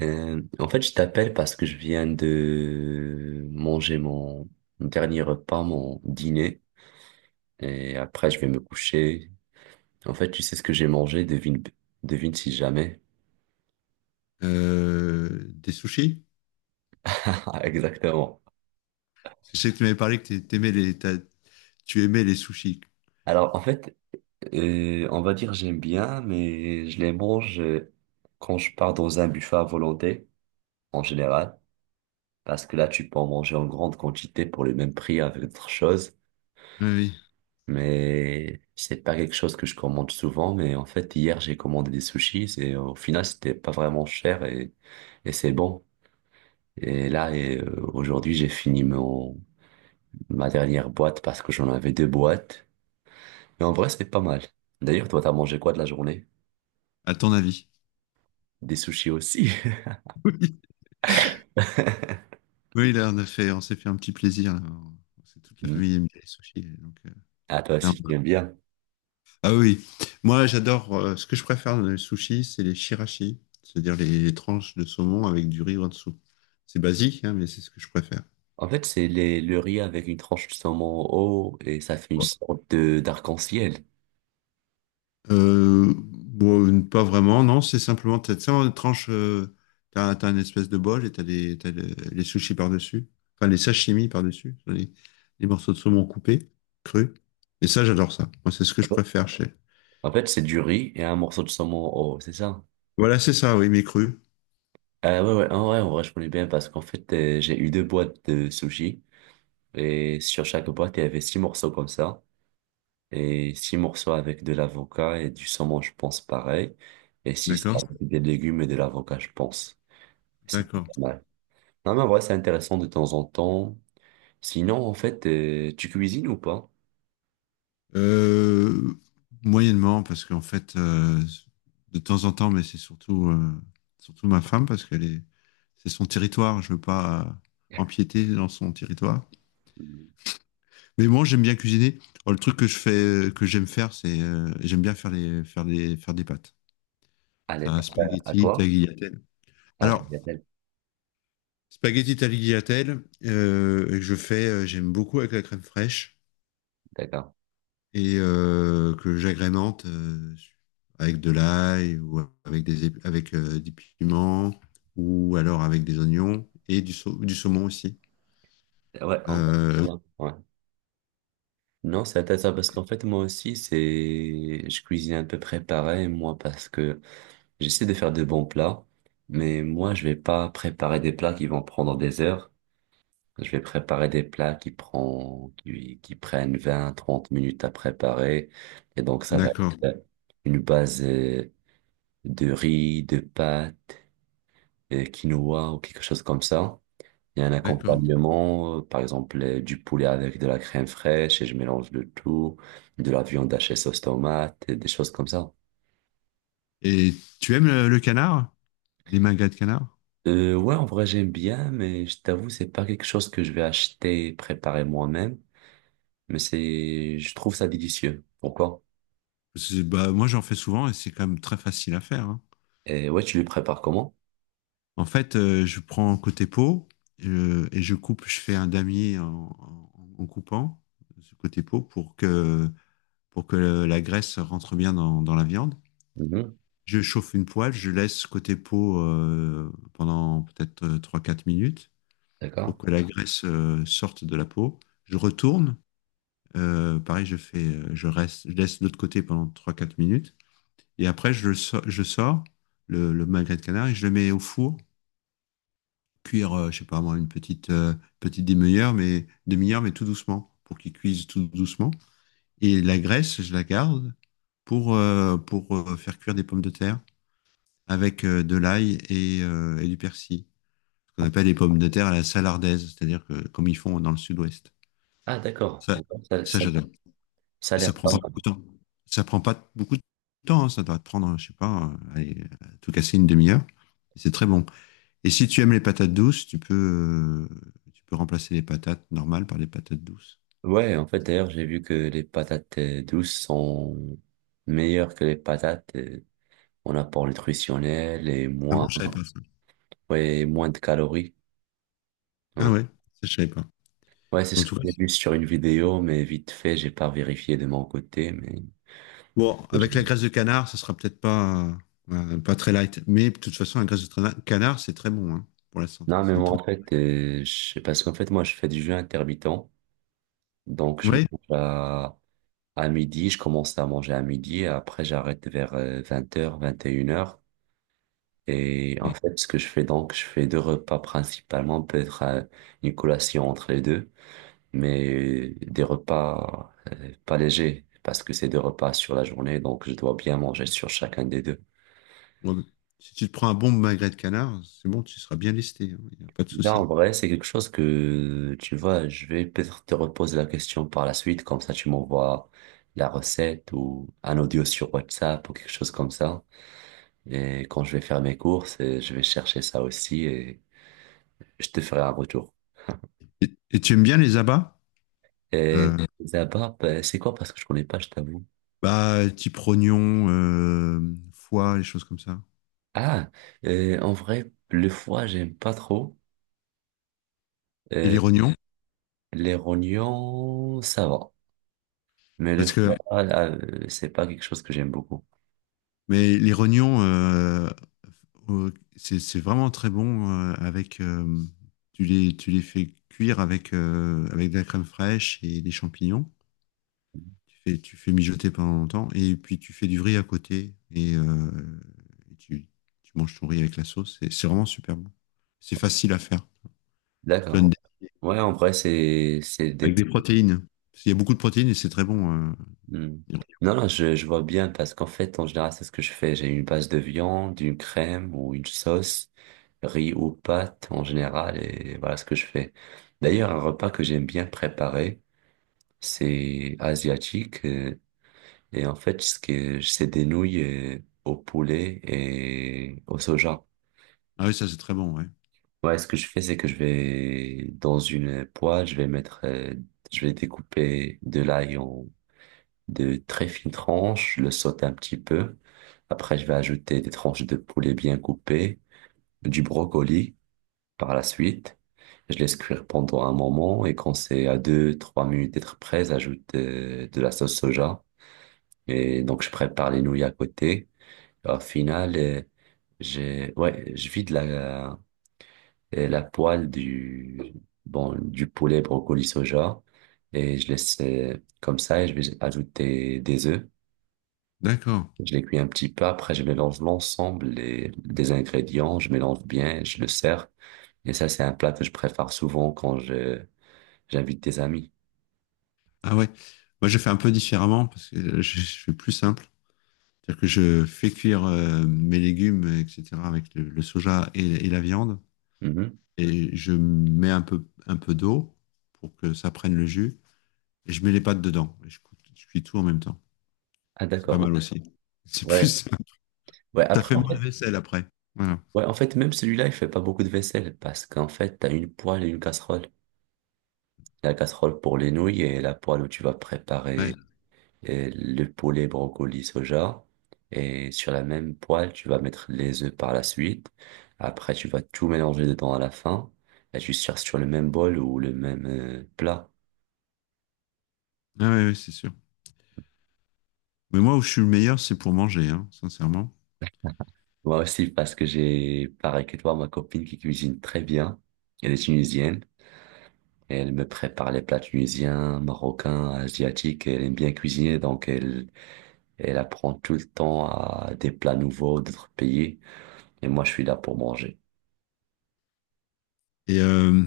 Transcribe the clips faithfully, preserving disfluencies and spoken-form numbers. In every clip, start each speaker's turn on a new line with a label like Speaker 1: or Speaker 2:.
Speaker 1: Euh, en fait, je t'appelle parce que je viens de manger mon dernier repas, mon dîner, et après je vais me coucher. En fait, tu sais ce que j'ai mangé? Devine, devine si jamais.
Speaker 2: Euh, des sushis?
Speaker 1: Exactement.
Speaker 2: Je sais que tu m'avais parlé que t'ai- t'aimais les, t'as- tu aimais les sushis.
Speaker 1: Alors, en fait, euh, on va dire j'aime bien, mais je les mange, euh, quand je pars dans un buffet à volonté, en général, parce que là, tu peux en manger en grande quantité pour le même prix avec d'autres choses.
Speaker 2: Oui, oui.
Speaker 1: Mais c'est pas quelque chose que je commande souvent. Mais en fait, hier, j'ai commandé des sushis et au final, c'était pas vraiment cher, et, et c'est bon. Et là, et, euh, aujourd'hui, j'ai fini mon, ma dernière boîte parce que j'en avais deux boîtes. Et en vrai, c'est pas mal. D'ailleurs, toi, t'as mangé quoi de la journée?
Speaker 2: À ton avis.
Speaker 1: Des sushis aussi.
Speaker 2: Oui, Oui, là, on a fait, on s'est fait un petit plaisir là. C'est toute la
Speaker 1: Hmm.
Speaker 2: famille aime les sushis, donc, euh,
Speaker 1: Ah, toi
Speaker 2: là,
Speaker 1: aussi,
Speaker 2: on
Speaker 1: tu
Speaker 2: va-
Speaker 1: aimes bien.
Speaker 2: Ah oui, moi, j'adore. Euh, ce que je préfère dans les sushis, c'est les shirashi, c'est-à-dire les, les tranches de saumon avec du riz en dessous. C'est basique, hein, mais c'est ce que je préfère.
Speaker 1: En fait, c'est les, le riz avec une tranche de saumon haut et ça fait une sorte de d'arc-en-ciel.
Speaker 2: Euh, bon, pas vraiment, non, c'est simplement, t'as, ça en tranche, euh, t'as, T'as une espèce de bol et t'as les, t'as le- les sushis par-dessus, enfin les sashimi par-dessus, les, les morceaux de saumon coupés, crus. Et ça, j'adore ça. Moi, c'est ce que je préfère chez.
Speaker 1: En fait, c'est du riz et un morceau de saumon haut, c'est ça?
Speaker 2: Voilà, c'est ça, oui, mais cru.
Speaker 1: Ah ouais, ouais, en vrai, en vrai, je connais bien parce qu'en fait, euh, j'ai eu deux boîtes de sushi et sur chaque boîte, il y avait six morceaux comme ça. Et six morceaux avec de l'avocat et du saumon, je pense, pareil. Et six
Speaker 2: D'accord.
Speaker 1: avec des légumes et de l'avocat, je pense. C'est pas
Speaker 2: D'accord.
Speaker 1: mal. Non, mais en vrai, c'est intéressant de temps en temps. Sinon, en fait, euh, tu cuisines ou pas?
Speaker 2: Euh, Moyennement, parce qu'en fait, euh, de temps en temps, mais c'est surtout, euh, surtout ma femme, parce qu'elle est, c'est son territoire, je veux pas, euh, empiéter dans son territoire.
Speaker 1: Mm.
Speaker 2: Mais moi, j'aime bien cuisiner. Oh, le truc que je fais, que j'aime faire, c'est euh, j'aime bien faire les, faire les, faire des pâtes.
Speaker 1: À
Speaker 2: Ça,
Speaker 1: l'époque, Euh, à
Speaker 2: spaghetti,
Speaker 1: quoi?
Speaker 2: tagliatelle.
Speaker 1: À la
Speaker 2: Alors,
Speaker 1: bagatelle.
Speaker 2: spaghetti tagliatelle, euh, que je fais, euh, j'aime beaucoup avec la crème fraîche,
Speaker 1: D'accord.
Speaker 2: et euh, que j'agrémente euh, avec de l'ail ou avec des, ép- avec euh, des piments ou alors avec des oignons et du, sau- du saumon aussi.
Speaker 1: Ouais, en fait, je
Speaker 2: Euh,
Speaker 1: vois bien. Ouais. Non, c'est intéressant parce qu'en fait, moi aussi, c'est, je cuisine un peu préparé, moi, parce que j'essaie de faire de bons plats, mais moi, je vais pas préparer des plats qui vont prendre des heures. Je vais préparer des plats qui prend, qui, qui prennent vingt trente minutes à préparer. Et donc, ça va
Speaker 2: d'accord,
Speaker 1: être, euh, une base, euh, de riz, de pâtes, euh, quinoa ou quelque chose comme ça. Il y a un
Speaker 2: d'accord.
Speaker 1: accompagnement, euh, par exemple, euh, du poulet avec de la crème fraîche et je mélange le tout, de la viande hachée sauce tomate, et des choses comme ça.
Speaker 2: Et tu aimes le, le canard? Les magrets de canard?
Speaker 1: Euh, ouais, en vrai, j'aime bien, mais je t'avoue, c'est pas quelque chose que je vais acheter, et préparer moi-même, mais c'est, je trouve ça délicieux. Pourquoi?
Speaker 2: C'est- Bah, moi, j'en fais souvent et c'est quand même très facile à faire, hein.
Speaker 1: Et ouais, tu lui prépares comment?
Speaker 2: En fait, euh, je prends côté peau, euh, et je coupe, je fais un damier en, en- en coupant ce côté peau pour que, pour que la graisse rentre bien dans, dans la viande.
Speaker 1: Mhm.
Speaker 2: Je chauffe une poêle, je laisse côté peau euh, pendant peut-être euh, trois quatre minutes
Speaker 1: D'accord.
Speaker 2: pour que la graisse euh, sorte de la peau. Je retourne, euh, pareil, je fais, euh, je reste, je laisse de l'autre côté pendant trois quatre minutes. Et après, je, le so- je sors le, le magret de canard et je le mets au four, cuire, euh, je sais pas moi, une petite, euh, petite demi-heure, mais, demi-heure, mais tout doucement, pour qu'il cuise tout doucement. Et la graisse, je la garde pour, euh, pour euh, faire cuire des pommes de terre avec euh, de l'ail et, euh, et du persil. Ce qu'on appelle les pommes de terre à la salardaise, c'est-à-dire que, comme ils font dans le sud-ouest.
Speaker 1: Ah, d'accord.
Speaker 2: Ça,
Speaker 1: Ça,
Speaker 2: ça
Speaker 1: ça-
Speaker 2: j'adore.
Speaker 1: Ça a
Speaker 2: Et ça
Speaker 1: l'air
Speaker 2: prend
Speaker 1: pas
Speaker 2: pas
Speaker 1: mal.
Speaker 2: beaucoup de temps. Ça prend pas beaucoup de temps, hein. Ça doit te prendre, je sais pas, euh, allez, à tout casser une demi-heure. Et c'est très bon. Et si tu aimes les patates douces, tu peux, euh, tu peux remplacer les patates normales par les patates douces.
Speaker 1: Ouais, en fait, d'ailleurs, j'ai vu que les patates, euh, douces sont meilleures que les patates, euh, en apport nutritionnel et
Speaker 2: Ah
Speaker 1: moins,
Speaker 2: bon, je savais pas ça.
Speaker 1: ouais, moins de calories.
Speaker 2: Ah
Speaker 1: Ouais.
Speaker 2: ouais, ça, je savais pas.
Speaker 1: Ouais, c'est
Speaker 2: En
Speaker 1: ce que
Speaker 2: tout cas,
Speaker 1: j'ai vu sur une vidéo, mais vite fait, j'ai pas vérifié de mon côté, mais
Speaker 2: bon, avec la graisse de canard, ça sera peut-être pas, euh, pas très light. Mais de toute façon, la graisse de trana- canard, c'est très bon hein, pour la santé.
Speaker 1: non,
Speaker 2: C'est
Speaker 1: mais
Speaker 2: une
Speaker 1: moi,
Speaker 2: très-
Speaker 1: en fait, euh, je sais parce qu'en fait, moi, je fais du jeûne intermittent, donc je
Speaker 2: Ouais.
Speaker 1: mange à À midi, je commence à manger à midi et après j'arrête vers euh, vingt heures, vingt et une heures. Et
Speaker 2: Ouais.
Speaker 1: en
Speaker 2: Ouais.
Speaker 1: fait, ce que je fais donc, je fais deux repas principalement, peut-être, euh, une collation entre les deux, mais des repas, euh, pas légers, parce que c'est deux repas sur la journée, donc je dois bien manger sur chacun des deux.
Speaker 2: Bon, si tu te prends un bon magret de canard, c'est bon, tu seras bien lesté. Il n'y a pas de
Speaker 1: Là, en
Speaker 2: souci.
Speaker 1: vrai, c'est quelque chose que, tu vois, je vais peut-être te reposer la question par la suite, comme ça tu m'envoies la recette ou un audio sur WhatsApp ou quelque chose comme ça. Et quand je vais faire mes courses, euh, je vais chercher ça aussi et je te ferai un retour.
Speaker 2: Et, et tu aimes bien les abats?
Speaker 1: Et
Speaker 2: Euh,
Speaker 1: là-bas, bah, c'est quoi? Parce que je connais pas, je t'avoue.
Speaker 2: Bah, type rognon, euh, foie, les choses comme ça.
Speaker 1: Ah, euh, en vrai, le foie, j'aime pas trop.
Speaker 2: Et
Speaker 1: Euh,
Speaker 2: les rognons?
Speaker 1: les rognons, ça va. Mais le
Speaker 2: Parce que
Speaker 1: foie, euh, c'est pas quelque chose que j'aime beaucoup.
Speaker 2: mais les rognons, euh, au- c'est c'est vraiment très bon euh, avec. Euh, tu les, tu les fais cuire avec, euh, avec de la crème fraîche et des champignons. Tu fais, tu fais mijoter pendant longtemps et puis tu fais du riz à côté et euh, et tu, tu manges ton riz avec la sauce. C'est c'est vraiment super bon. C'est facile à faire. Je te donne
Speaker 1: D'accord.
Speaker 2: des-
Speaker 1: Ouais, en vrai, c'est, c'est
Speaker 2: Avec
Speaker 1: des.
Speaker 2: des protéines. Parce qu'il y a beaucoup de protéines et c'est très bon, euh.
Speaker 1: Hmm. Non, non, je, je vois bien parce qu'en fait, en général, c'est ce que je fais. J'ai une base de viande, une crème ou une sauce, riz ou pâte en général, et voilà ce que je fais. D'ailleurs, un repas que j'aime bien préparer, c'est asiatique. euh, Et en fait, ce que c'est des nouilles, euh, au poulet et au soja.
Speaker 2: Ah oui, ça c'est très bon, ouais.
Speaker 1: Ouais, ce que je fais, c'est que je vais dans une poêle, je vais mettre, euh, je vais découper de l'ail de très fines tranches, je le saute un petit peu. Après, je vais ajouter des tranches de poulet bien coupées, du brocoli par la suite. Je laisse cuire pendant un moment et quand c'est à deux, trois minutes d'être prêt, j'ajoute, euh, de la sauce soja. Et donc, je prépare les nouilles à côté. Au final, euh, j'ai, ouais, je vide la, euh, la poêle, du, bon, du poulet brocoli soja et je laisse, euh, comme ça et je vais ajouter des œufs.
Speaker 2: D'accord.
Speaker 1: Je les cuis un petit peu, après je mélange l'ensemble les- des ingrédients, je mélange bien, je le sers. Et ça, c'est un plat que je prépare souvent quand je j'invite des amis.
Speaker 2: Ah ouais. Moi, je fais un peu différemment parce que je, je fais plus simple. C'est-à-dire que je fais cuire euh, mes légumes, et cetera, avec le, le soja et, et la viande.
Speaker 1: Mhm.
Speaker 2: Et je mets un peu, un peu d'eau pour que ça prenne le jus. Et je mets les pâtes dedans. Et je, cou- je cuis tout en même temps.
Speaker 1: Ah
Speaker 2: C'est pas
Speaker 1: d'accord,
Speaker 2: mal aussi. C'est
Speaker 1: ouais.
Speaker 2: plus.
Speaker 1: Ouais,
Speaker 2: Ça
Speaker 1: après
Speaker 2: fait
Speaker 1: en
Speaker 2: moins de
Speaker 1: fait,
Speaker 2: vaisselle après. Voilà.
Speaker 1: ouais, en fait même celui-là, il fait pas beaucoup de vaisselle parce qu'en fait, t'as une poêle et une casserole. La casserole pour les nouilles et la poêle où tu vas
Speaker 2: Ouais.
Speaker 1: préparer, euh, le poulet, brocoli, soja. Et sur la même poêle, tu vas mettre les œufs par la suite. Après, tu vas tout mélanger dedans à la fin. Et tu sers sur le même bol ou le même, euh, plat.
Speaker 2: Ah ouais, ouais, c'est sûr. Mais moi, où je suis le meilleur, c'est pour manger, hein, sincèrement.
Speaker 1: Moi aussi, parce que j'ai, pareil que toi, ma copine qui cuisine très bien. Elle est tunisienne. Et elle me prépare les plats tunisiens, marocains, asiatiques. Elle aime bien cuisiner, donc elle, elle apprend tout le temps à des plats nouveaux d'autres pays. Et moi, je suis là pour manger.
Speaker 2: Et, euh,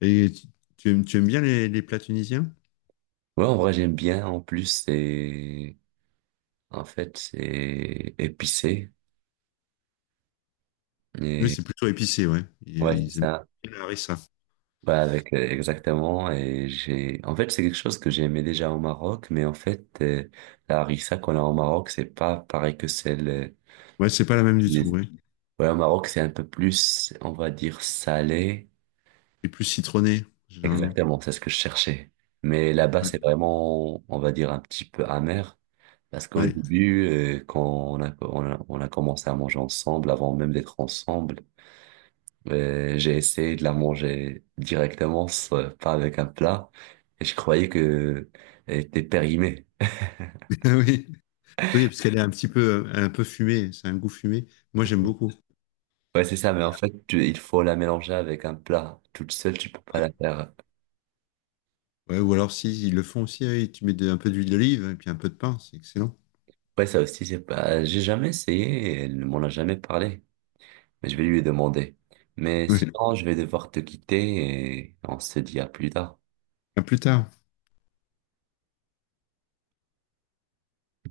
Speaker 2: et tu, tu aimes, tu aimes bien les, les plats tunisiens?
Speaker 1: Ouais, en vrai, j'aime bien. En plus, c'est, en fait, c'est épicé.
Speaker 2: Oui,
Speaker 1: Et,
Speaker 2: c'est plutôt épicé, ouais.
Speaker 1: ouais,
Speaker 2: Ils,
Speaker 1: c'est
Speaker 2: ils aiment
Speaker 1: ça.
Speaker 2: bien la harissa.
Speaker 1: Bah, avec, euh, exactement. Et j'ai, en fait, c'est quelque chose que j'aimais déjà au Maroc, mais en fait, euh, la harissa qu'on a au Maroc, c'est pas pareil que celle, euh,
Speaker 2: Ouais, c'est pas la même du tout,
Speaker 1: tunisienne.
Speaker 2: ouais.
Speaker 1: Ouais, au Maroc, c'est un peu plus, on va dire, salé.
Speaker 2: Suis plus citronné, généralement.
Speaker 1: Exactement, c'est ce que je cherchais. Mais là-bas, c'est vraiment, on va dire, un petit peu amer. Parce qu'au
Speaker 2: Ouais.
Speaker 1: début, euh, quand on a, on a, on a commencé à manger ensemble, avant même d'être ensemble, euh, j'ai essayé de la manger directement, sans- pas avec un plat, et je croyais que elle était périmée.
Speaker 2: Oui. Oui, parce qu'elle est un petit peu, un peu fumée, c'est un goût fumé. Moi, j'aime beaucoup.
Speaker 1: Ouais, c'est ça, mais en fait, tu- il faut la mélanger avec un plat. Toute seule, tu peux pas la faire.
Speaker 2: Ouais, ou alors, si, ils le font aussi, oui, tu mets de- un peu d'huile d'olive et puis un peu de pain, c'est excellent.
Speaker 1: Ouais, ça aussi, c'est pas, j'ai jamais essayé, et elle ne m'en a jamais parlé, mais je vais lui demander. Mais
Speaker 2: Ouais.
Speaker 1: sinon, je vais devoir te quitter et on se dit à plus tard.
Speaker 2: À plus tard.